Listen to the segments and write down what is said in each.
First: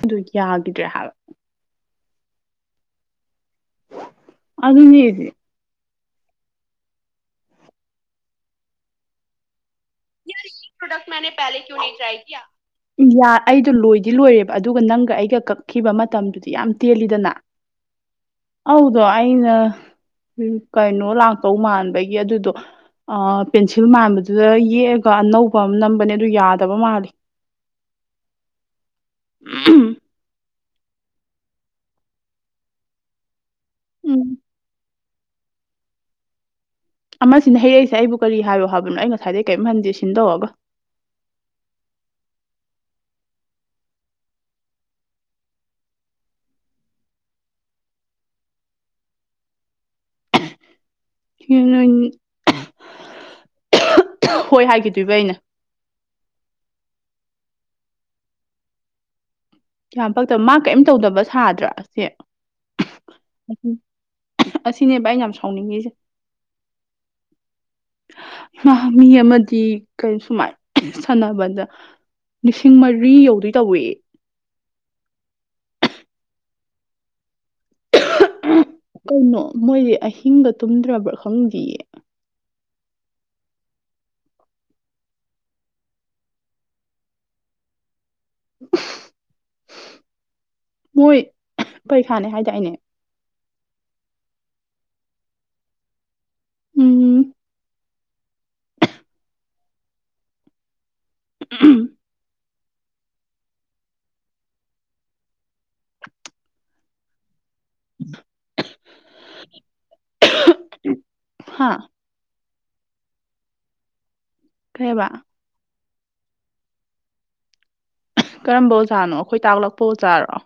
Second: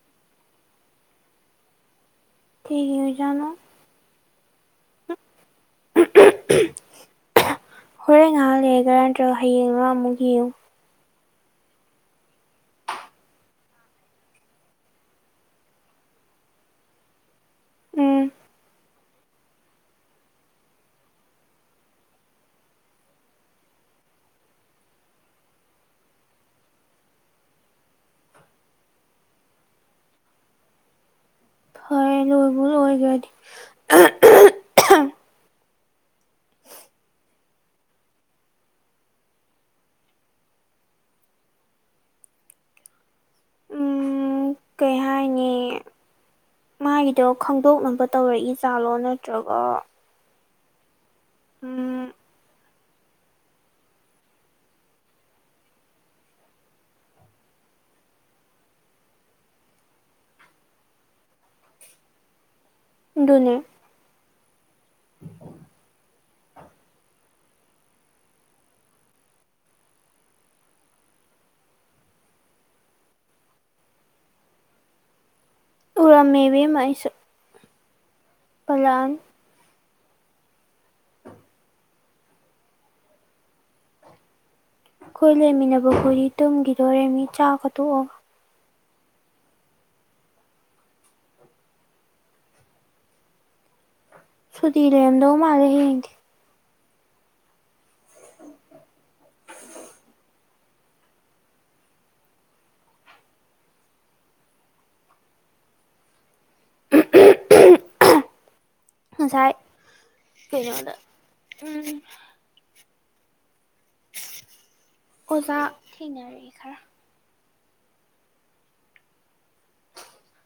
ꯑꯗꯨꯗꯤ ꯌꯥꯈꯤꯗ꯭ꯔꯦ ꯍꯥꯏꯕ ꯀꯔꯤꯒꯤ ꯑꯣꯏꯖꯥꯠꯅꯣ ꯑꯗꯨꯅꯦ ꯑꯍꯝ ꯑꯍꯝ ꯍꯣꯔꯦꯟ ꯉꯥꯏꯍꯥꯛ ꯂꯩꯒꯔ ꯅꯠꯇ꯭ꯔꯣ ꯍꯌꯦꯡꯂꯥ ꯑꯃꯨꯛ ꯌꯦꯡꯎ ꯃꯅꯦ ꯄꯍꯂꯦ ꯀꯨꯌꯣ ꯅꯍꯤ ꯆꯥꯏꯌꯦ ꯀꯤꯌꯥ ꯌꯥ ꯑꯩꯗꯣ ꯂꯣꯏꯗꯤ ꯂꯣꯏꯔꯦꯕ ꯑꯗꯨꯒ ꯅꯪꯒ ꯑꯩꯒ ꯀꯛꯈꯤꯕ ꯃꯇꯝꯗꯨꯗꯤ ꯌꯥꯝ ꯇꯦꯜꯂꯤꯗꯅ ꯎꯝ ꯐꯧꯗꯣ ꯑꯩꯅ ꯀꯩꯅꯣ ꯂꯥꯛꯇꯧ ꯃꯥꯟꯕꯒꯤ ꯑꯗꯨꯗꯣ ꯑꯥ ꯄꯦꯟꯁꯤꯜ ꯃꯥꯟꯕꯗꯨꯗ ꯌꯦꯛꯑꯒ ꯑꯅꯧꯕ ꯑꯃ ꯅꯝꯕꯅꯦ ꯑꯗꯨ ꯌꯥꯗꯕ ꯃꯥꯜꯂꯤ ꯎꯝ ꯍꯣꯏ ꯂꯣꯏꯕꯨ ꯑꯣꯏꯈ꯭ꯔꯗꯤ ꯎꯝ ꯑꯃꯁꯤꯅ ꯍꯩꯔꯛꯏꯁꯦ ꯑꯩꯕꯨ ꯀꯔꯤ ꯍꯥꯏꯌꯣ ꯍꯥꯏꯕꯅꯣ ꯑꯩ ꯉꯁꯥꯏꯗꯒꯤꯩ ꯀꯔꯤꯝ ꯍꯟꯗꯦ ꯁꯤꯟ ꯇꯧꯔꯒꯥ [inaudible] ꯎꯝ ꯀꯩ ꯍꯥꯏꯅꯤ ꯃꯥꯒꯤꯗꯣ ꯈꯪꯗꯣꯛꯅꯕ ꯇꯧꯔꯛꯏꯖꯥꯠꯂꯣ ꯅꯠꯇ꯭ꯔꯒ ꯎꯝ [unintelligible] ꯍꯣꯏ ꯍꯥꯏꯈꯤꯗꯣꯏꯕ ꯑꯩꯅ ꯌꯥꯝ ꯄꯛꯇꯕ ꯃꯥ ꯀꯔꯤꯝ ꯇꯧꯗꯕ ꯁꯥꯗ꯭ꯔꯥ ꯁꯦ ꯑꯗꯨꯅꯦ ꯑꯁꯤꯅꯦꯕ ꯑꯩ ꯌꯥꯝ ꯁꯥꯎꯅꯤꯡꯉꯤꯁꯦ ꯃꯥ ꯃꯤ ꯑꯃꯗꯤ ꯀꯔꯤ ꯁꯨꯃꯥꯏ ꯁꯥꯟꯅꯕꯗ ꯂꯤꯁꯤꯡ ꯃꯔꯤ ꯌꯧꯗꯣꯏ ꯇꯧꯋꯦ ꯎꯔꯝꯃꯦ ꯏꯕꯦꯝꯃ ꯑꯩꯁꯨ ꯄꯜꯂꯛꯑꯅꯤ ꯀꯩꯅꯣ ꯃꯣꯏꯁꯦ ꯑꯍꯤꯡꯒ ꯇꯨꯝꯗ꯭ꯔꯕ꯭ꯔꯥ ꯈꯪꯗ꯭ꯤꯌꯦ ꯑꯩꯈꯣꯏ ꯂꯩꯃꯤꯅꯕ ꯍꯣꯏꯗꯤ ꯇꯨꯝꯒꯤꯗꯣꯔꯦ ꯃꯤ ꯆꯥꯛꯀ ꯇꯣꯛꯑꯒ ꯃꯣꯏ ꯄꯔꯤꯈꯥꯅꯦ ꯍꯥꯏꯗꯥꯏꯅꯦ ꯁꯨꯗꯤ ꯂꯩ ꯔꯝꯗꯧ ꯃꯥꯜꯂꯦ ꯍꯌꯦꯡꯗꯤ ꯎꯝ ꯎꯝ [inaudible] [unintelligible] ꯉꯁꯥꯏ ꯀꯩꯅꯣꯗ ꯍꯥ ꯎꯝ ꯀꯩꯕ ꯑꯣꯖꯥ ꯊꯦꯡꯅꯔꯦ ꯈꯔ ꯀꯔꯝꯕ ꯑꯣꯖꯥꯅꯣ ꯑꯩꯈꯣꯏ ꯇꯥꯛꯂꯛꯄ ꯑꯣꯖꯥꯔꯣ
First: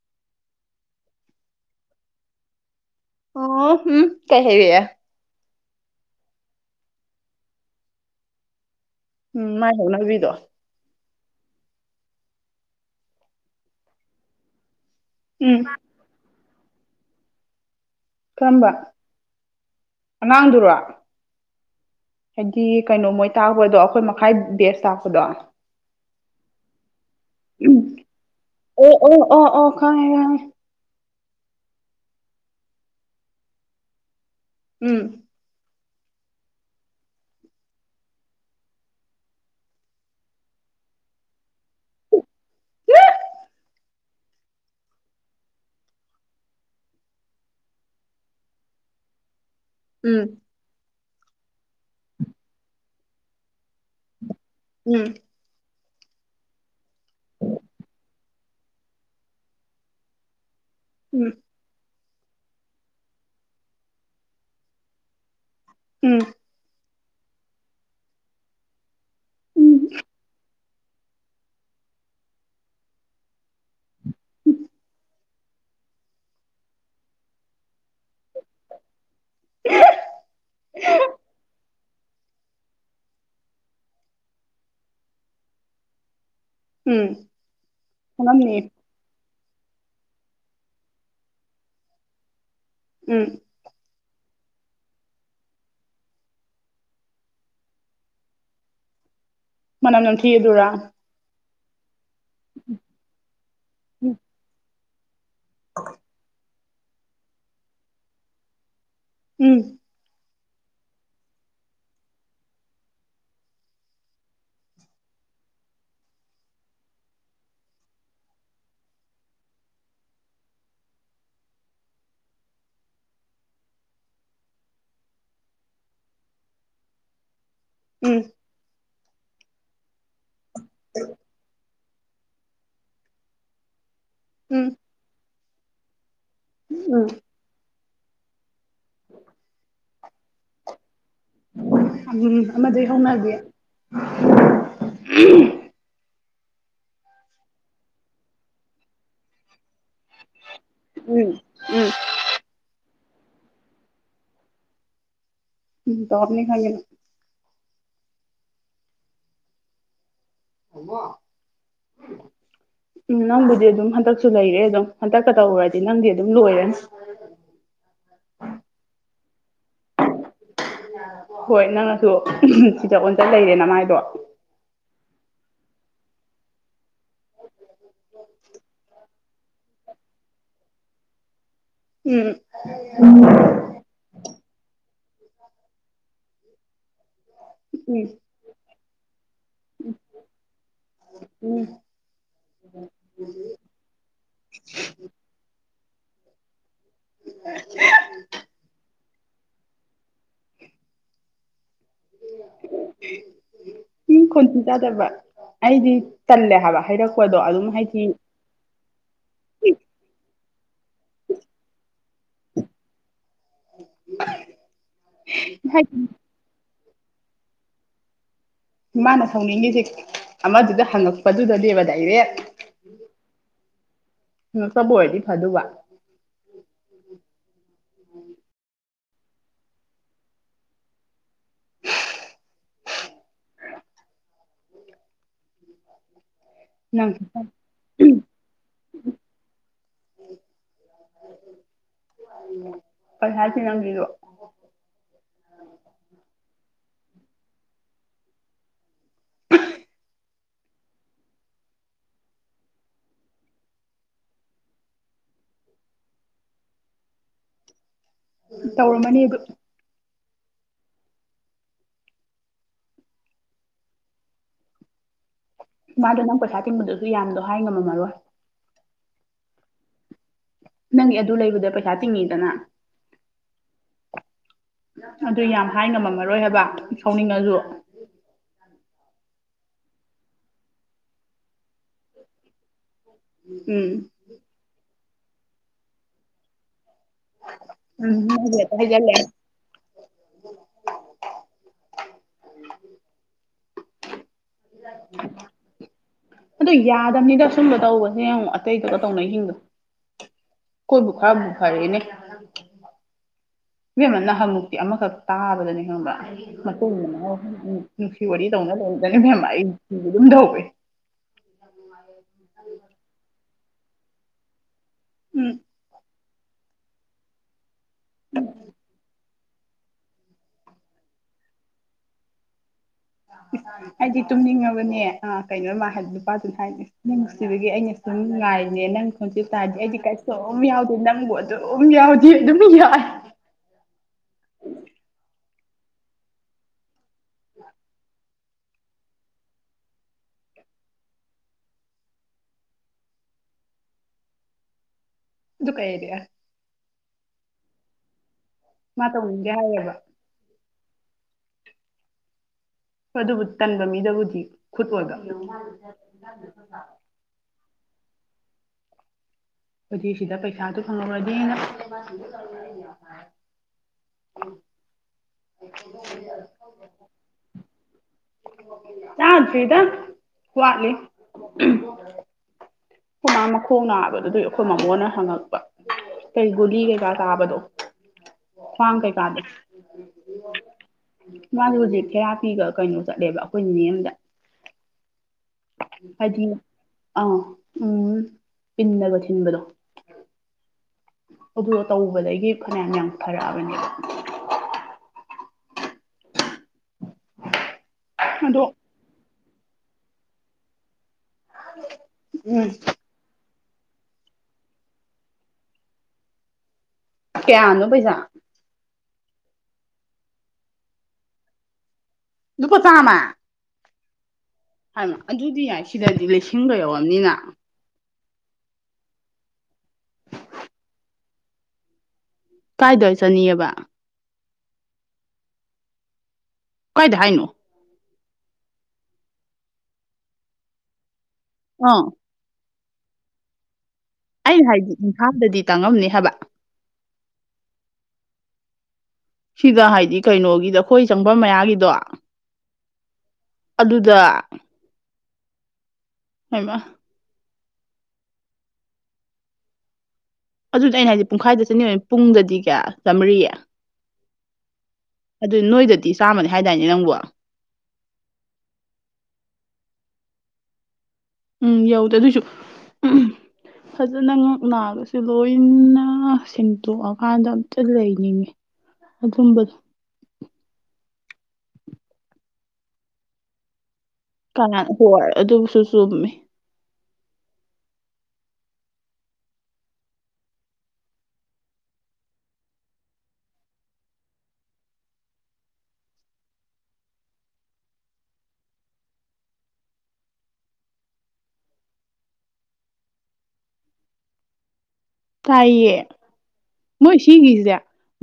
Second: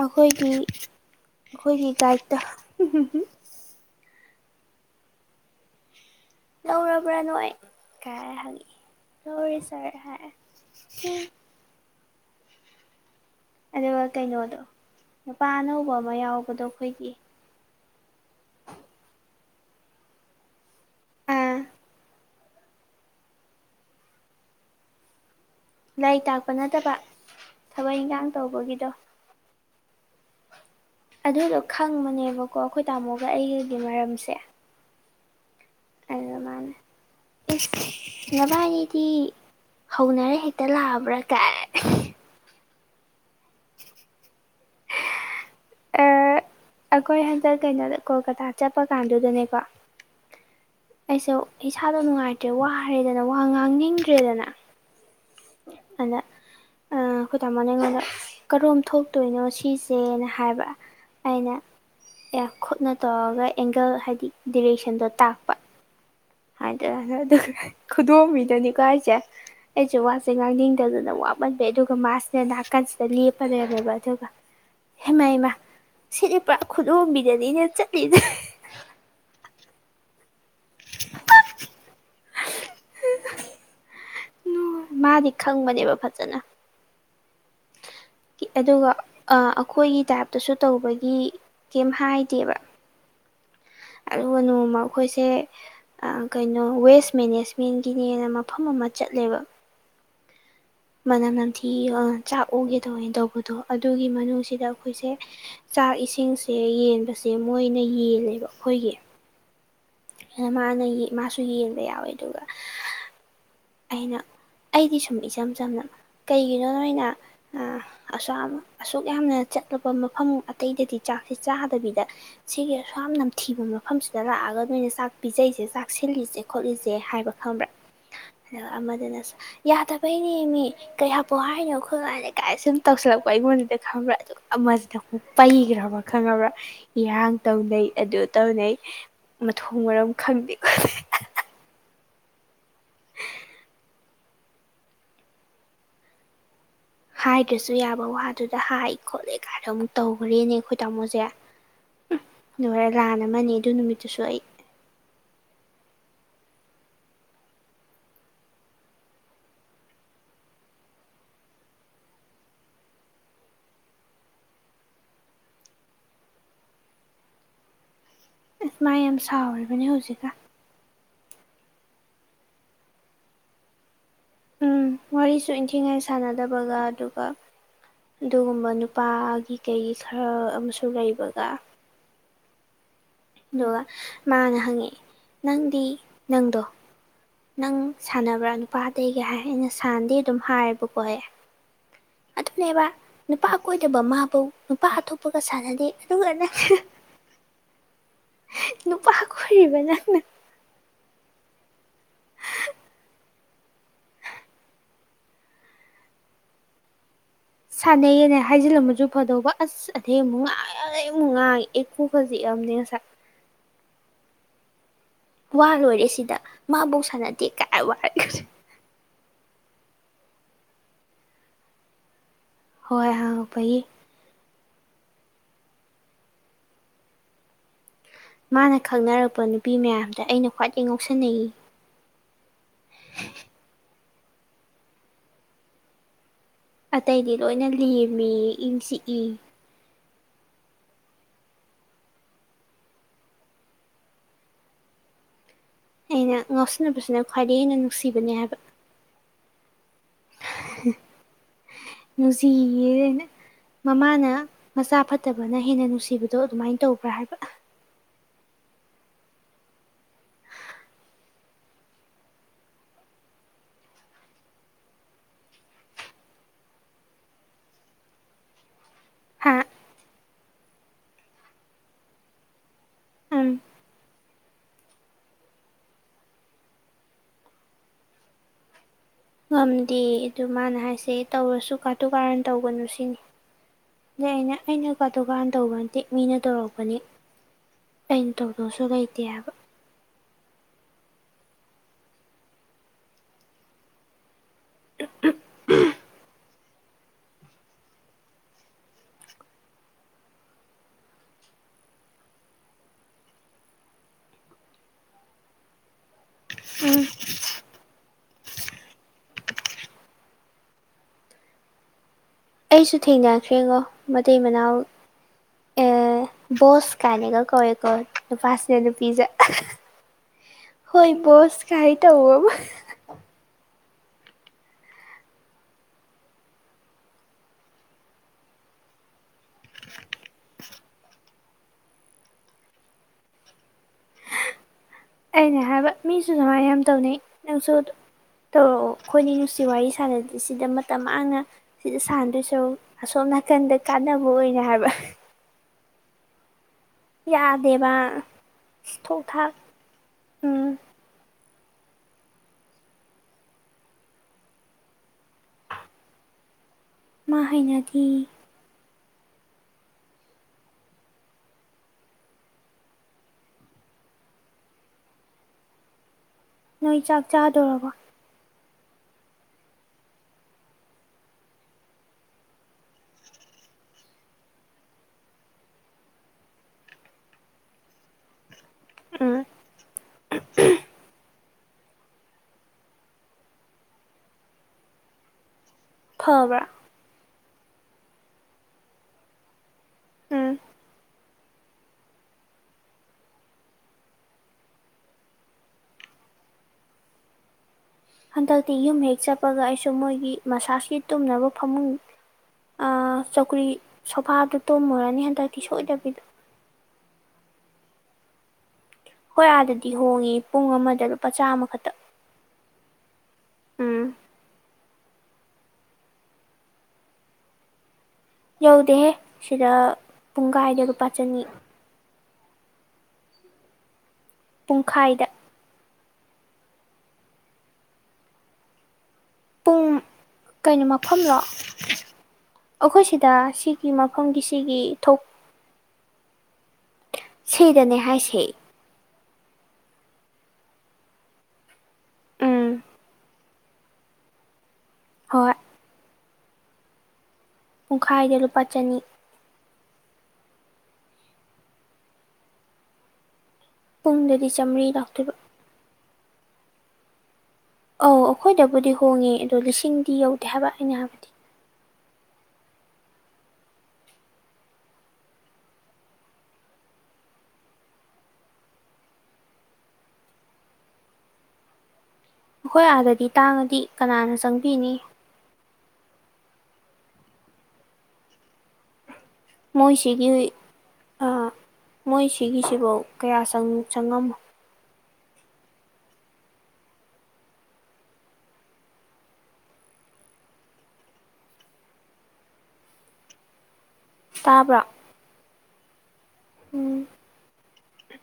ꯑꯩꯈꯣꯏꯒꯤ ꯑꯩꯈꯣꯏꯒꯤ ꯗꯥꯥꯏꯇ ꯑꯣ ꯍꯝ ꯀꯩ ꯍꯥꯢꯔꯛꯑꯦ ꯂꯧꯔꯕ꯭ꯔꯥ ꯅꯣꯏ ꯀꯥꯏ ꯍꯪꯉꯛꯑꯦ ꯎꯝ ꯂꯧꯔꯦ ꯃꯥꯢ ꯁꯥꯔ ꯍꯥꯏ ꯍꯧꯅꯕꯤꯗꯣ [unintelligible] ꯑꯗꯨꯒ ꯀꯩꯅꯣꯗꯣ ꯅꯨꯄꯥ ꯎꯝ ꯑꯅꯧꯕ ꯑꯃ ꯌꯥꯎꯕꯗꯣ ꯑꯈꯣꯏꯒꯤ ꯀꯔꯝꯕ ꯑꯉꯥꯡꯗꯨꯔꯣ ꯑ ꯍꯥꯏꯗꯤ ꯀꯩꯅꯣ ꯃꯣꯏ ꯇꯥꯛꯄꯗꯣ ꯑꯈꯣꯏ ꯃꯈꯥꯏ ꯕꯦꯠꯁ ꯇꯥꯛꯄꯗꯣ ꯂꯥꯏꯔꯤꯛ ꯇꯥꯛꯄ ꯅꯠꯇꯕ ꯎꯝ ꯊꯕꯛ ꯏꯟꯒꯥꯡ ꯇꯧꯕꯒꯤꯗꯣ ꯑꯣ ꯑꯣ ꯑꯣ ꯑꯣ ꯈꯪꯉꯦ ꯈꯪꯉꯦ ꯑꯗꯨꯗꯣ ꯈꯪꯕꯅꯦꯕꯀꯣ ꯑꯈꯣꯏ ꯇꯥꯃꯣꯒ ꯑꯩꯒꯤꯒꯤ ꯃꯔꯝꯁꯦ ꯎꯝ ꯑꯗꯨꯗ ꯃꯅꯥ ꯢꯁ ꯅꯕꯥꯟꯅꯤꯗꯤ ꯍꯧꯅꯔ ꯍꯦꯛꯇ ꯂꯥꯛꯑꯕ꯭ꯔꯥ ꯀꯥꯏ ꯑꯦ ꯑꯈꯣꯏ ꯍꯟꯇꯛ ꯀꯩꯅꯣꯗ ꯀꯣꯜꯀꯇꯥ ꯆꯠꯄ ꯀꯥꯟꯗꯨꯗꯅꯦꯀꯣ ꯎꯝ ꯑꯩꯁꯨ ꯏꯁꯥꯗꯣ ꯅꯨꯡꯉꯥꯏꯇ꯭ꯔꯦ ꯋꯥꯔꯦꯗꯅ ꯋꯥ ꯉꯥꯡꯅꯤꯡꯗ꯭ꯔꯦꯗꯅꯥ ꯎꯝ ꯑꯗ ꯑ ꯑꯈꯣꯏ ꯇꯥꯃꯣꯅꯦ ꯑꯩꯉꯣꯟꯗ ꯀꯔꯣꯝ ꯊꯣꯛꯇꯣꯏꯅꯣ ꯁꯤꯁꯦꯅ ꯍꯥꯏꯕ ꯎꯝ ꯑꯩꯅ ꯑꯦ ꯈꯨꯠꯅ ꯇꯧꯔꯒ ꯑꯦꯡꯒꯜ ꯍꯥꯏꯗꯤ ꯗꯤꯔꯦꯛꯁꯟꯗꯣ ꯇꯥꯛꯄ ꯎꯝ ꯗꯗꯥꯅ ꯑꯗꯨꯒ ꯈꯨꯗꯣꯝꯕꯤꯗꯅꯤꯀꯣ ꯍꯥꯢꯁꯦ ꯎꯝ ꯑꯩꯖꯦ ꯋꯥꯖ ꯅꯤꯡꯗꯗꯅ ꯋꯥꯃꯟꯕꯩ ꯑꯗꯨꯒ ꯃꯥꯁꯤꯅ ꯅꯥꯀꯟꯁꯤꯗ ꯂꯦꯞꯄ ꯂꯩꯔꯝꯃꯦꯕ ꯑꯗꯨꯒ ꯍꯦꯃꯥ ꯍꯦꯃꯥ ꯁꯤꯗꯤ ꯄꯨꯔꯥ ꯈꯨꯗꯣꯝꯕꯤꯗꯅꯤꯅꯦ ꯆꯠꯂꯤ ꯍꯝ ꯃꯥꯗꯤ ꯈꯪꯕꯅꯦꯕ ꯐꯠꯖꯅ ꯎꯝ ꯈꯜꯂꯝꯃꯤꯅꯤ ꯑꯥ ꯑꯈꯣꯏꯒꯤ ꯇꯥꯏꯞꯇꯁꯨ ꯇꯧꯕꯒꯤ ꯀ꯭ꯌꯝ ꯍꯥꯏꯗꯦꯕ ꯎꯝ ꯑꯗꯨꯒ ꯅꯣꯡꯃ ꯑꯈꯣꯏꯁꯦ ꯑ ꯀꯩꯅꯣ ꯋꯦꯁ ꯃꯦꯅꯦꯁꯃꯦꯟꯒꯤꯅꯦꯅ ꯃꯐꯝ ꯑꯃ ꯆꯠꯂꯦꯕ ꯃꯅꯝ ꯅꯝꯊꯤꯌꯦꯗꯨꯔꯥ ꯃꯅꯝ ꯅꯝꯊꯤ ꯑ ꯆꯥꯛ ꯑꯣꯒꯦ ꯇꯧꯌꯦꯟ ꯇꯧꯕꯗꯣ ꯑꯗꯨꯒꯤ ꯎꯝ ꯃꯅꯨꯡꯁꯤꯗ ꯑꯈꯣꯏꯁꯦ ꯆꯥꯛ ꯏꯁꯤꯡꯁꯦ ꯌꯦꯟꯕꯁꯦ ꯃꯣꯏꯅ ꯌꯦꯜꯂꯦꯕ ꯑꯈꯣꯏꯒꯤ ꯎꯝ ꯑꯗ ꯃꯥꯅ ꯌꯦ ꯃꯥꯁꯨ ꯌꯦꯟꯕ ꯌꯥꯎꯋꯦ ꯑꯗꯨꯒ ꯑꯩꯅ ꯑꯩꯗꯤ ꯁꯨꯝ ꯏꯆꯝ ꯆꯝꯅ ꯀꯩꯒꯤꯅꯣ ꯅꯣꯏꯅ ꯑꯁꯨꯌꯥꯝ ꯑꯁꯨꯛ ꯌꯥꯝꯅ ꯆꯠꯂꯨꯕ ꯃꯐꯝ ꯑꯇꯩꯗꯗꯤ ꯆꯥꯛꯁꯦ ꯆꯥꯗꯕꯤꯗ ꯁꯤꯒꯤ ꯑꯁꯨꯌꯥꯝ ꯅꯝꯊꯤꯕ ꯃꯐꯝꯁꯤꯗ ꯂꯥꯛꯑ ꯒ ꯅꯣꯏꯅ ꯆꯥꯛ ꯄꯤꯖꯩꯁꯦ ꯆꯥꯛ ꯁꯤꯜꯂꯤꯁꯦ ꯈꯣꯠꯂꯤꯁꯦ ꯍꯥꯏꯕ ꯈꯪꯕ꯭ꯔꯥ ꯎꯝ ꯑꯗꯨꯒ ꯑꯃꯗꯨꯅꯁꯨ ꯌꯥꯗꯕꯩꯅꯦꯃꯤ ꯀꯩ ꯍꯥꯞꯄꯣ ꯍꯥꯏꯅꯣ ꯈꯣ ꯍꯣꯏ ꯕꯥꯅ ꯀꯥꯏꯅ ꯁꯨꯝ ꯇꯧꯁꯤꯜꯂꯛꯄ ꯑꯩꯉꯣꯟꯖꯤꯗ ꯈꯪꯕ꯭ꯔꯥ ꯑꯗꯨꯒ ꯑꯃꯖꯤꯅ ꯑꯃꯨꯛ ꯄꯩꯒ꯭ꯔ ꯈꯪꯉꯕ꯭ꯔꯥ ꯏꯔꯥꯡ ꯇꯧꯅꯩ ꯑꯗꯨ ꯇꯧꯅꯩ ꯃꯊꯣꯡ ꯃꯔꯝ ꯈꯪꯗꯦ ꯈꯣꯠꯇꯦ ꯎꯝ ꯑꯗꯨꯅꯤ ꯑꯃꯗꯩ ꯍꯧꯅꯗꯦ ꯍꯥꯏꯗ꯭ꯔꯁꯨ ꯌꯥꯕ ꯋꯥꯗꯨꯗ ꯍꯥꯏ ꯈꯣꯠꯂꯦ ꯒꯥꯏꯅ ꯑꯃꯨꯛ ꯇꯧꯒ꯭ꯔꯦꯅꯦ ꯑꯈꯣꯏ ꯇꯥꯃꯣꯖꯦ ꯎꯝ ꯑꯝ ꯎꯝ ꯂꯣꯢꯔꯦ ꯂꯥꯟ ꯑꯃꯅꯤ ꯑꯗꯨ ꯅꯨꯃꯤꯠꯇꯨꯁꯨ ꯑꯩ ꯎꯝ ꯇꯧꯅꯤ ꯈꯪꯉꯦ ꯅꯪ ꯑꯃꯣ ꯎꯝ ꯅꯪꯕꯨꯗꯤ ꯑꯗꯨꯝ ꯍꯟꯗꯛꯁꯨ ꯂꯩꯔꯦ ꯑꯗꯨꯝ ꯍꯟꯗꯛꯀ ꯇꯧꯔꯗꯤ ꯅꯪꯗꯤ ꯑꯗꯨꯝ ꯂꯣꯏꯔꯅꯤ [inaudible] ꯑꯁ ꯃꯥ ꯌꯥꯝ ꯁꯥꯎꯔꯤꯕꯅꯤ ꯍꯧꯖꯤꯛꯀꯥꯟ ꯍꯣꯏ ꯅꯪꯅꯁꯨ ꯁꯤꯗꯠ ꯑꯣꯟꯖꯟ ꯂꯩꯔꯦ ꯅꯃꯥꯏꯗꯣ ꯎꯝ ꯋꯥꯔꯤꯁꯨ ꯏꯟꯊꯤꯉꯥꯏ ꯁꯥꯟꯅꯗꯕꯒ ꯑꯗꯨꯒ ꯑꯗꯨꯒꯨꯝꯕ ꯅꯨꯄꯥꯒꯤ ꯀꯩ ꯒꯤ ꯈꯔ ꯑꯃꯁꯨ ꯂꯩꯕꯒ [inaudible] ꯑꯗꯨꯒ ꯃꯥꯅ ꯍꯪꯉꯛꯑꯦ ꯅꯪꯗꯤ ꯅꯪꯗꯣ ꯅꯪ ꯁꯥꯟꯅꯕ꯭ꯔꯥ ꯅꯨꯄꯥ ꯑꯇꯩꯒ ꯍꯥꯏ ꯑꯩꯅ ꯁꯥꯟꯗꯦ ꯑꯗꯨꯝ ꯍꯥꯏꯌꯦꯕꯀꯣ ꯑꯦ ꯎꯝ ꯑꯗꯨꯅꯦꯕ ꯅꯨꯄꯥ ꯀꯣꯏꯗꯕ ꯃꯥꯕꯧ ꯅꯨꯄꯥ ꯑꯇꯣꯛꯄꯒ ꯁꯥꯟꯅꯗꯦ [unintelligible] [inaudible] ꯅꯨꯄꯥ ꯀꯣꯏꯔꯤꯕ ꯅꯪꯅ ꯏ ꯈꯣꯟꯊꯤ ꯆꯥꯗꯕꯔꯥ ꯑꯩꯗꯤ ꯇꯜꯂꯦ ꯍꯥꯏꯕ ꯍꯩꯔꯛ ꯁꯥꯟꯅꯩꯌꯦꯅ ꯍꯥꯏꯖꯤꯜꯂꯝꯃꯁꯨ ꯐꯗꯧꯕ ꯑꯁ ꯑꯗꯩ ꯃꯨꯛ ꯉꯥꯡꯑꯦ ꯑꯃꯨꯛ ꯉꯥꯡ ꯑꯦ ꯀꯣꯛꯀ ꯆꯤꯛꯑ ꯕꯅꯦ ꯉꯁꯥꯏ [inaudible] ꯋꯥ ꯂꯣꯏꯔꯦ ꯁꯤꯗ ꯃꯥꯕꯧ ꯁꯥꯟꯅꯗꯦ ꯀꯥꯏ ꯋꯥ ꯏꯃꯥꯅ ꯁꯧꯅꯤꯡꯉꯤꯁꯤ ꯑꯃꯗꯨꯗ ꯍꯪꯉꯛꯄꯗꯨꯗꯅꯦꯕ ꯗꯥꯏꯔꯦꯛ ꯍꯣꯏ ꯍꯉꯛꯄꯒꯤ ꯍꯉꯛꯇꯕ ꯑꯣꯏꯗꯤ ꯐꯥꯗꯨꯕ ꯃꯥꯅ ꯈꯪꯅꯔꯛꯄ ꯅꯨꯄꯤ ꯃꯌꯥꯝꯗꯩ ꯑꯩꯅ ꯈ꯭ꯋꯥꯏꯗꯩ ꯉꯥꯎꯁꯤꯟꯅꯩ ꯌꯦ ꯅꯪ ꯑꯇꯩꯗꯤ ꯀꯩ ꯂꯣꯏꯅ ꯂꯦꯝꯃꯤ ꯏꯪ ꯆꯤꯛꯏ ꯌꯦ [inaudible] ꯀꯩ ꯍꯥꯏꯈꯤ ꯅꯪꯗꯤ ꯑꯗꯨ ꯑꯩꯅ ꯉꯥꯎꯁꯤꯟꯅꯕꯁꯤꯅ ꯈ꯭ꯋꯥꯏꯗꯒꯤ ꯍꯦꯟꯅ ꯅꯨꯡꯁꯤꯕꯅꯦ ꯍꯥꯏꯕ [unintelligible] ꯃꯃꯥꯅ ꯃꯆꯥ ꯐꯠꯇꯕꯅ ꯍꯦꯟꯅ ꯅꯨꯡꯁꯤꯕꯗꯣ ꯑꯗꯨꯃꯥꯏ ꯇꯧꯕ꯭ꯔꯥ ꯍꯥꯏꯕ ꯇꯧꯔꯝꯃꯅꯤ ꯑꯗꯨ ꯃꯥꯗꯣ ꯅꯪ ꯄꯩꯁꯥ ꯇꯤꯟꯕꯗꯨꯁꯨ ꯌꯥꯝꯗꯣ ꯍꯥꯏ ꯉꯝꯃꯝꯃꯔꯣꯏ ꯍꯥ ꯅꯪꯒꯤ ꯑꯗꯨ ꯂꯩꯕꯗ ꯄꯩꯁꯥ ꯇꯤꯡꯉꯤꯗꯅ ꯎꯝ ꯑꯗꯨ ꯌꯥꯝ ꯍꯥꯏ ꯉꯝꯃꯝꯃꯔꯣꯏ ꯍꯥꯏꯕ ꯁꯥꯎꯅꯤꯡꯉꯖꯨ ꯉꯝꯗꯦ ꯑꯗꯨ ꯃꯥꯅ ꯍꯥꯏꯁꯦ ꯇꯧꯔꯁꯨ ꯀꯥꯇꯨ ꯀꯥꯔꯟ ꯇꯧꯒꯅꯨ ꯁ ꯁꯤꯅꯤ ꯎꯝ ꯑꯥ ꯑꯩꯅ ꯑꯩꯅ ꯀꯥꯇꯨ ꯀꯥꯔꯟ ꯇꯧꯕ ꯅꯠꯇꯦ ꯃꯤꯅ ꯇꯧꯔꯛꯄꯅꯤ ꯑꯝ ꯑꯩꯅ ꯅꯪꯁꯨ ꯍꯦꯛꯇꯥ ꯇꯧꯗꯧꯁꯨ ꯍꯤꯏꯖꯤꯜꯂꯦ ꯂꯩꯇꯦ ꯍꯥꯏꯕ ꯑꯗꯣ ꯌꯥ ꯗꯝꯅꯤꯗ ꯑꯆꯨꯝꯕ ꯇꯧꯕꯁꯦ ꯑꯃꯨꯛ ꯑꯇꯩꯗꯨꯒ ꯇꯧꯅꯩꯁꯤꯡꯗꯣ ꯀꯣꯏꯕꯨ ꯈꯔꯕꯨ ꯐꯔꯦꯅꯦ ꯎꯝ [unintelligible] [unintelligible] ꯑꯩꯁꯨ ꯊꯦꯡꯅꯈ꯭ꯔꯦꯉꯣ ꯃꯇꯩ ꯃꯅꯥꯎ ꯎꯝ ꯕꯣꯁ ꯀꯥꯟꯅꯒ ꯀꯧꯋꯦꯀꯣ ꯅꯨꯄꯥꯁꯤꯅ ꯅꯨꯄꯤꯗꯥ ꯍꯣꯏ ꯕꯣꯁ ꯀꯥꯏ ꯇꯧꯕꯃꯥ ꯑꯩꯗꯤ ꯇꯨꯝꯅꯤꯡꯉꯕꯅꯦ ꯑ ꯀꯩꯅꯣꯃ ꯃꯥ ꯍꯥꯏꯕꯗꯨꯕꯨ ꯅꯨꯄꯥꯗꯨꯅ ꯍꯥꯏꯅꯦ ꯅꯨꯡꯁꯤꯕꯒꯤ ꯑꯩꯅ ꯁꯨꯝ ꯉꯥꯏ ꯑꯩꯅꯦ ꯅꯪ ꯈꯣꯟꯆꯦꯟ ꯇꯥꯔꯗꯤ ꯑꯩꯗꯤ ꯀꯩꯁꯨꯨꯝ ꯌꯥꯎꯗꯦ ꯅꯪꯕꯨ ꯑꯗꯨꯝ ꯌꯥꯎꯔꯗꯤ ꯑꯗꯨꯝ ꯌꯥꯏ [inaudible] ꯑꯩꯅ ꯍꯥꯏꯕ ꯃꯤꯁꯨ ꯑꯗꯨꯃꯥꯏ ꯌꯥꯝ ꯇꯧꯅꯩ ꯅꯪꯁꯨ ꯇꯧꯔꯛꯑꯣ ꯑꯩꯈꯣꯏꯅꯤ ꯅꯨꯡꯁꯤ ꯋꯥꯔꯤ ꯁꯥꯟꯅꯗꯦ ꯁꯤꯗ ꯃꯇꯝ ꯃꯥꯡꯅ ꯁꯤꯗ ꯁꯥꯟꯅꯗꯣꯏ ꯁꯔꯨꯛ ꯑꯁꯣꯝ ꯅꯥꯀꯟ ꯅꯀꯟꯗ ꯀꯥꯟꯅꯕ ꯑꯣꯏꯅ ꯍꯥꯏꯕ [unintelligible] ꯌꯥꯗꯦꯕ ꯃꯥ ꯁꯤꯊꯣꯛ ꯇꯧꯅꯤꯡꯗꯦ ꯊꯥꯛ ꯍꯥꯏꯌꯦꯕ ꯎꯝ ꯍꯣꯏ ꯑꯗꯨꯕꯨ ꯗꯤꯇꯟꯕ ꯃꯤꯗꯕꯨꯗꯤ ꯈꯨꯠ ꯑꯣꯏꯕ ꯃꯥ ꯍꯩꯅꯗꯤ ꯑꯗꯨꯗꯤ ꯁꯤꯗ ꯄꯩꯁꯥꯗꯨ ꯐꯪꯉꯧꯔꯗꯤꯅ [unintelligible] ꯅꯣꯏ ꯆꯥꯛ ꯆꯥꯗꯣꯔꯕꯣ ꯆꯥꯗ ꯔꯤꯗ ꯋꯥꯠꯂꯤ ꯑꯩꯈꯣꯏ ꯃꯥ ꯃꯈꯣꯡ ꯅꯥꯕꯑꯗꯨꯒꯤ ꯑꯩꯈꯣꯏ ꯃꯥꯃꯣꯅ ꯍꯪꯉꯛꯄ ꯀꯩ ꯒꯨꯂꯤ ꯀꯩꯀꯥ ꯆꯥꯕꯗꯣ ꯈꯋꯥꯡ ꯀꯩ ꯎꯝ ꯀꯥꯗꯣ ꯃꯥꯗꯨ ꯍꯧꯖꯤꯛ ꯊꯦꯔꯥꯄꯤꯒ ꯀꯩꯅꯣ ꯆꯠꯂꯦꯕ ꯑꯩꯈꯣꯏ ꯅꯤꯅꯦ ꯑꯝꯗ ꯍꯥꯏꯗꯤ ꯐꯕ꯭ꯔꯥ ꯑꯥ ꯎꯝ ꯄꯤꯟꯅꯒ ꯊꯤꯟꯕꯗꯣ ꯎꯝ ꯑꯗꯨ ꯇꯧꯕꯗꯒꯤ ꯐꯅꯌꯥꯝ ꯌꯥꯝ ꯐꯔꯛꯑꯕꯅꯦꯕ ꯍꯟꯗꯛꯇꯤ ꯑꯗꯣ ꯌꯨꯝ ꯍꯦꯛ ꯆꯠꯄꯒ ꯑꯩꯁꯨ ꯃꯣꯏꯒꯤ ꯃꯁꯥꯁꯀꯤ ꯇꯨꯝꯅꯕ ꯐꯃꯨꯡ ꯎꯝ ꯑ ꯆꯧꯀꯔꯤ ꯁꯣꯐꯥꯗꯨ ꯇꯨꯝꯃꯨꯔꯅꯤ ꯍꯟꯗꯛꯛꯇꯤ ꯁꯣꯏꯗꯕꯤꯗ ꯀꯌꯥꯅꯣ ꯄꯩꯁꯥ ꯑꯩꯈꯣꯏ ꯑꯥꯗꯗꯤ ꯍꯣꯡꯉꯦ ꯄꯨꯡ ꯑꯃꯗ ꯂꯨꯄꯥ ꯆꯥꯝꯃꯈꯇ ꯂꯨꯄ ꯆꯝꯃ ꯍꯥꯏꯃ ꯑꯗꯨꯗꯤ ꯌꯥꯏ ꯁꯤꯗꯗꯤ ꯂꯤꯁꯤꯡꯒ ꯌꯧꯔꯝꯅꯤꯅ ꯌꯧꯗꯦꯍꯦ ꯁꯤꯗ ꯄꯨꯡ ꯀꯥꯏꯗ ꯂꯨꯄꯥ ꯆꯅꯤ ꯀꯥꯏꯗ ꯆꯅꯤꯑꯕ ꯄꯨꯡꯈꯥꯏꯗ ꯀꯣꯏꯗ ꯍꯥꯏꯅꯣ ꯄꯨꯡ ꯀꯩꯅꯣ ꯃꯐꯝꯂꯣ ꯑꯥ ꯑꯩꯈꯣꯏ ꯁꯤꯗ ꯁꯤ ꯃꯐꯝꯒꯤ ꯑꯩꯅ ꯁꯤꯒꯤ ꯍꯥꯏꯗꯤ ꯊꯣꯛ ꯏꯝꯐꯥꯜꯗꯗꯤ ꯇꯥꯡꯉꯝꯅꯤ ꯍꯥꯏꯕ ꯁꯤꯗꯅꯦ ꯍꯥꯏꯁꯦ ꯁꯤꯗ ꯍꯥꯏꯗꯤ ꯀꯩꯅꯣꯒꯤꯗ ꯑꯩꯈꯣꯏ ꯆꯪꯐꯝ ꯃꯌꯥꯒꯤꯗꯣ ꯎꯝ ꯑꯗꯨꯗ ꯍꯣꯏ ꯍꯩꯃ ꯄꯨꯡꯈꯥꯏꯗ ꯂꯨꯄꯥ ꯆꯅꯤ ꯑꯗꯨꯗ ꯑꯩꯅ ꯍꯥꯏꯗꯤ ꯄꯨꯡꯈꯥꯏꯗ ꯆꯅꯤꯑꯣꯏ ꯄꯨꯡꯗꯗꯤ ꯀꯌꯥ ꯆꯥꯃꯔꯤ ꯄꯨꯡꯗꯗꯤ ꯆꯥꯝꯃꯔꯤ ꯂꯥꯛꯇ꯭ꯣꯏꯕ ꯅꯣꯏꯗꯗꯤ ꯆꯥꯝꯃꯅꯤ ꯍꯥꯏꯗꯥꯏꯅꯦ ꯅꯪꯕꯨ ꯑꯧ ꯑꯩꯈꯣꯏꯗꯕꯨꯗꯤ ꯍꯣꯡꯉꯦ ꯑꯗꯣ ꯂꯤꯁꯤꯡꯗꯤ ꯌꯧꯗꯦ ꯍꯥꯏꯕ ꯑꯩꯅ ꯍꯥꯏꯕꯗꯤ ꯎꯝ ꯌꯥꯎꯗꯦ ꯑꯗꯨꯏꯁꯨ ꯐꯖꯅ ꯉꯛ ꯅꯥꯒꯁꯨ ꯂꯣꯏꯅ ꯁꯦꯡꯇꯣꯛꯑꯀꯥꯟꯗ ꯑꯝꯇ ꯂꯩꯅꯤꯡꯉꯤ ꯑꯝꯕꯗꯨ ꯍꯣꯏ ꯑꯥꯗꯗꯤ ꯇꯥꯡꯉꯗꯤ ꯀꯅꯥꯅ ꯀꯅꯥ ꯆꯪꯕꯤꯅꯤ ꯍꯣꯏ ꯑꯗꯨꯁꯨ ꯆꯨꯝꯃꯤ ꯃꯍꯣꯏꯁꯤꯒꯤ ꯍꯨꯏ ꯑꯥ ꯃꯣꯏ ꯁꯤꯒꯤꯁꯤꯕꯧ ꯀꯌꯥ ꯆꯪꯉꯝꯃꯣꯏ ꯇꯥꯕ꯭ꯔꯥ ꯇꯥꯏꯌꯦ ꯎꯝ ꯃꯣꯏ ꯁꯤꯒꯤꯁꯦ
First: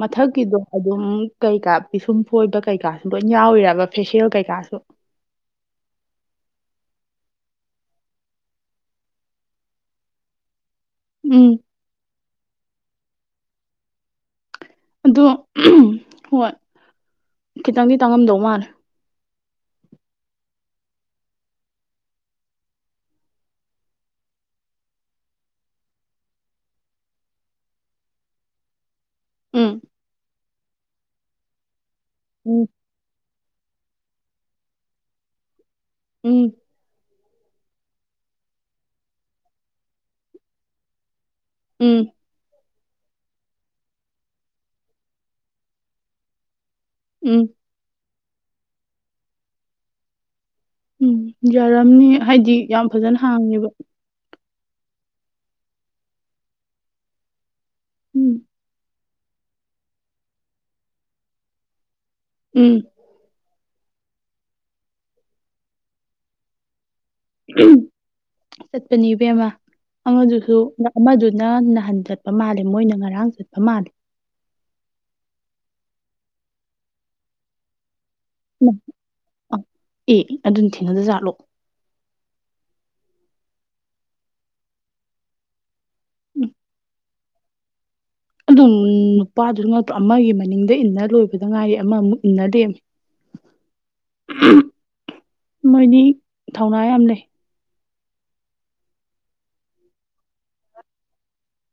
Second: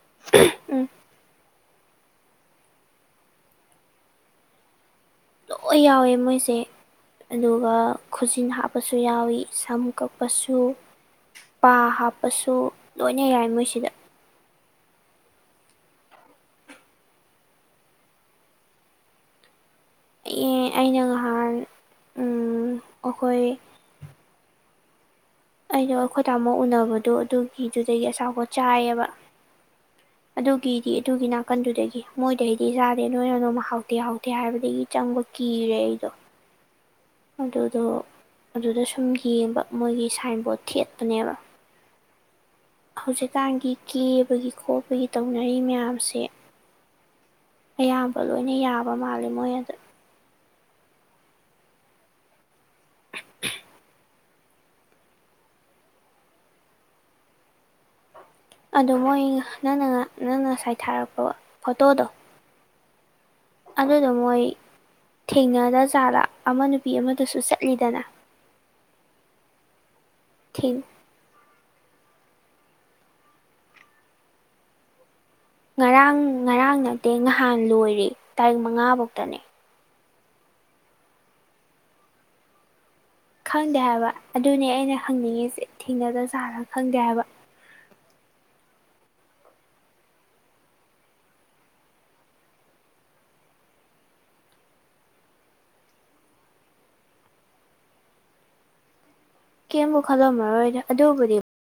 ꯃꯊꯛꯀꯤꯗꯣ ꯑꯗꯨꯝ ꯀꯩꯀꯥ ꯄꯤꯁꯨꯝ ꯐꯣꯏꯕ ꯀꯩꯀꯥꯁꯨ ꯂꯣꯏ ꯌꯥꯎꯏꯔꯕ ꯐꯦꯁꯤꯌꯦꯜ ꯀꯩꯀꯥꯁꯨ ꯂꯣꯏ ꯌꯥꯎꯋꯦ ꯃꯣꯏꯁꯦ ꯑꯗꯨꯒ ꯈꯨꯖꯤꯟ ꯍꯥꯞꯄꯁꯨ ꯌꯥꯎꯏꯤ ꯁꯝ ꯀꯛꯄꯁꯨ ꯎꯝ ꯄꯥ ꯍꯥꯞꯄꯁꯨ ꯂꯣꯏꯅ ꯌꯥꯏ ꯃꯣꯏꯁꯤꯗ ꯑꯗꯨ ꯍꯣꯏ ꯈꯤꯇꯪꯗꯤ ꯇꯥꯡꯉꯝꯗꯧ ꯃꯥꯜꯂꯦ ꯑꯩ ꯑꯩꯅ ꯉꯍꯥꯟ ꯎꯝ ꯑꯩꯈꯣꯏ ꯑꯩꯗꯣ ꯑꯩꯈꯣꯏ ꯇꯥꯃꯨ ꯎꯅꯕꯗꯣ ꯑꯗꯨꯒꯤꯗꯨꯗꯒꯤ ꯑꯆꯥꯥꯄꯣꯠ ꯆꯥꯏꯑꯕ ꯎꯝ ꯑꯗꯨꯒꯤꯗꯤ ꯑꯗꯨꯒꯤ ꯅꯥꯀꯟꯗꯨꯗꯒꯤ ꯎꯝ ꯃꯣꯏꯗꯩꯗꯤ ꯆꯥꯗꯦ ꯅꯣꯏꯅ ꯑꯗꯨꯝ ꯍꯥꯎꯊꯦ ꯍꯥꯎꯊꯦ ꯍꯥꯏꯕꯗꯒꯤ ꯆꯪꯕ ꯀꯤꯔꯦ ꯑꯩ ꯎꯝ ꯑꯗꯨꯗꯣ ꯑꯗꯨꯗ ꯁꯨꯝ ꯌꯦꯡꯕ ꯃꯣꯏꯒꯤ ꯁꯥꯏꯟꯕꯣꯠ ꯊꯦꯠꯄꯅꯦꯕ ꯎꯝ ꯍꯧꯖꯤꯛꯀꯥꯟꯒꯤ ꯀꯦꯕꯒꯤ ꯈꯣꯠꯄꯒꯤ ꯇꯧꯅꯔꯤ ꯃꯌꯥꯝꯁꯦ ꯎꯝ ꯑꯌꯥꯝꯕ ꯂꯣꯏꯅ ꯌꯥꯕ ꯃꯥꯜꯂꯦ ꯃꯣꯏ ꯑꯗꯥ ꯎꯝ ꯌꯥꯔꯝꯅꯤ ꯍꯥꯏꯗꯤ ꯌꯥꯝ ꯐꯖꯅ ꯍꯥꯡꯉꯦꯕ ꯎꯝ ꯑꯗꯣ ꯃꯣꯏ ꯅꯪꯅ ꯅꯪꯅ ꯉꯁꯥꯏ ꯊꯥꯔꯛꯄ ꯐꯣꯇꯣꯗꯣ ꯎꯝ ꯑꯗꯨꯗꯣ ꯃꯣꯏ ꯊꯦꯡꯅꯗ ꯖꯥꯠꯂꯥ ꯑꯃ ꯅꯨ ꯑꯍꯝ ꯆꯠꯄꯅꯦ ꯏꯕꯦꯝꯃ ꯑꯃꯗꯨꯁꯨ ꯑꯃꯗꯨꯅ ꯅꯍꯟ ꯆꯠꯄ ꯃꯥꯜꯂꯦ ꯃꯣꯏꯅ ꯉꯔꯥꯡ ꯆꯠꯄ ꯃꯥꯜꯂꯦ ꯉꯔꯥꯡ ꯉꯔꯥꯡ ꯅꯠꯇꯦ ꯅꯍꯥꯟ ꯂꯣꯏꯔꯦ ꯇꯥꯔꯤꯛ ꯃꯉꯥ ꯕꯧꯇꯅꯦ ꯑ ꯑꯦ ꯑꯗꯨꯝ ꯊꯦꯡꯅꯗ ꯖꯥꯠꯂꯣ ꯈꯪꯗꯦ ꯍꯥꯏꯕ ꯑꯗꯨꯅꯦ ꯑꯩꯅ ꯍꯪꯅꯤꯡꯉꯤꯁꯦ ꯊꯦꯡꯅꯗ ꯆꯥꯔ ꯈꯪꯗꯦ ꯍꯥꯏꯕ ꯑꯗꯨꯝ ꯅꯨꯄꯥꯗꯨ ꯅꯠꯇꯔꯣ ꯑꯃꯒꯤ ꯃꯅꯤꯡꯗ ꯏꯟꯅ ꯂꯣꯏꯕꯗ ꯉꯥꯏꯔꯤ ꯑꯃꯃꯨꯛ ꯏꯟꯅ ꯂꯩꯔꯝꯃꯤ ꯑꯍꯝ ꯃꯣꯏꯅꯤ ꯊꯧꯅꯥ ꯌꯥꯝ ꯂꯩ ꯀꯦꯝꯕꯨ ꯈꯜꯂꯝꯃꯔꯣꯏꯗ ꯑꯗꯨꯕꯨꯗꯤ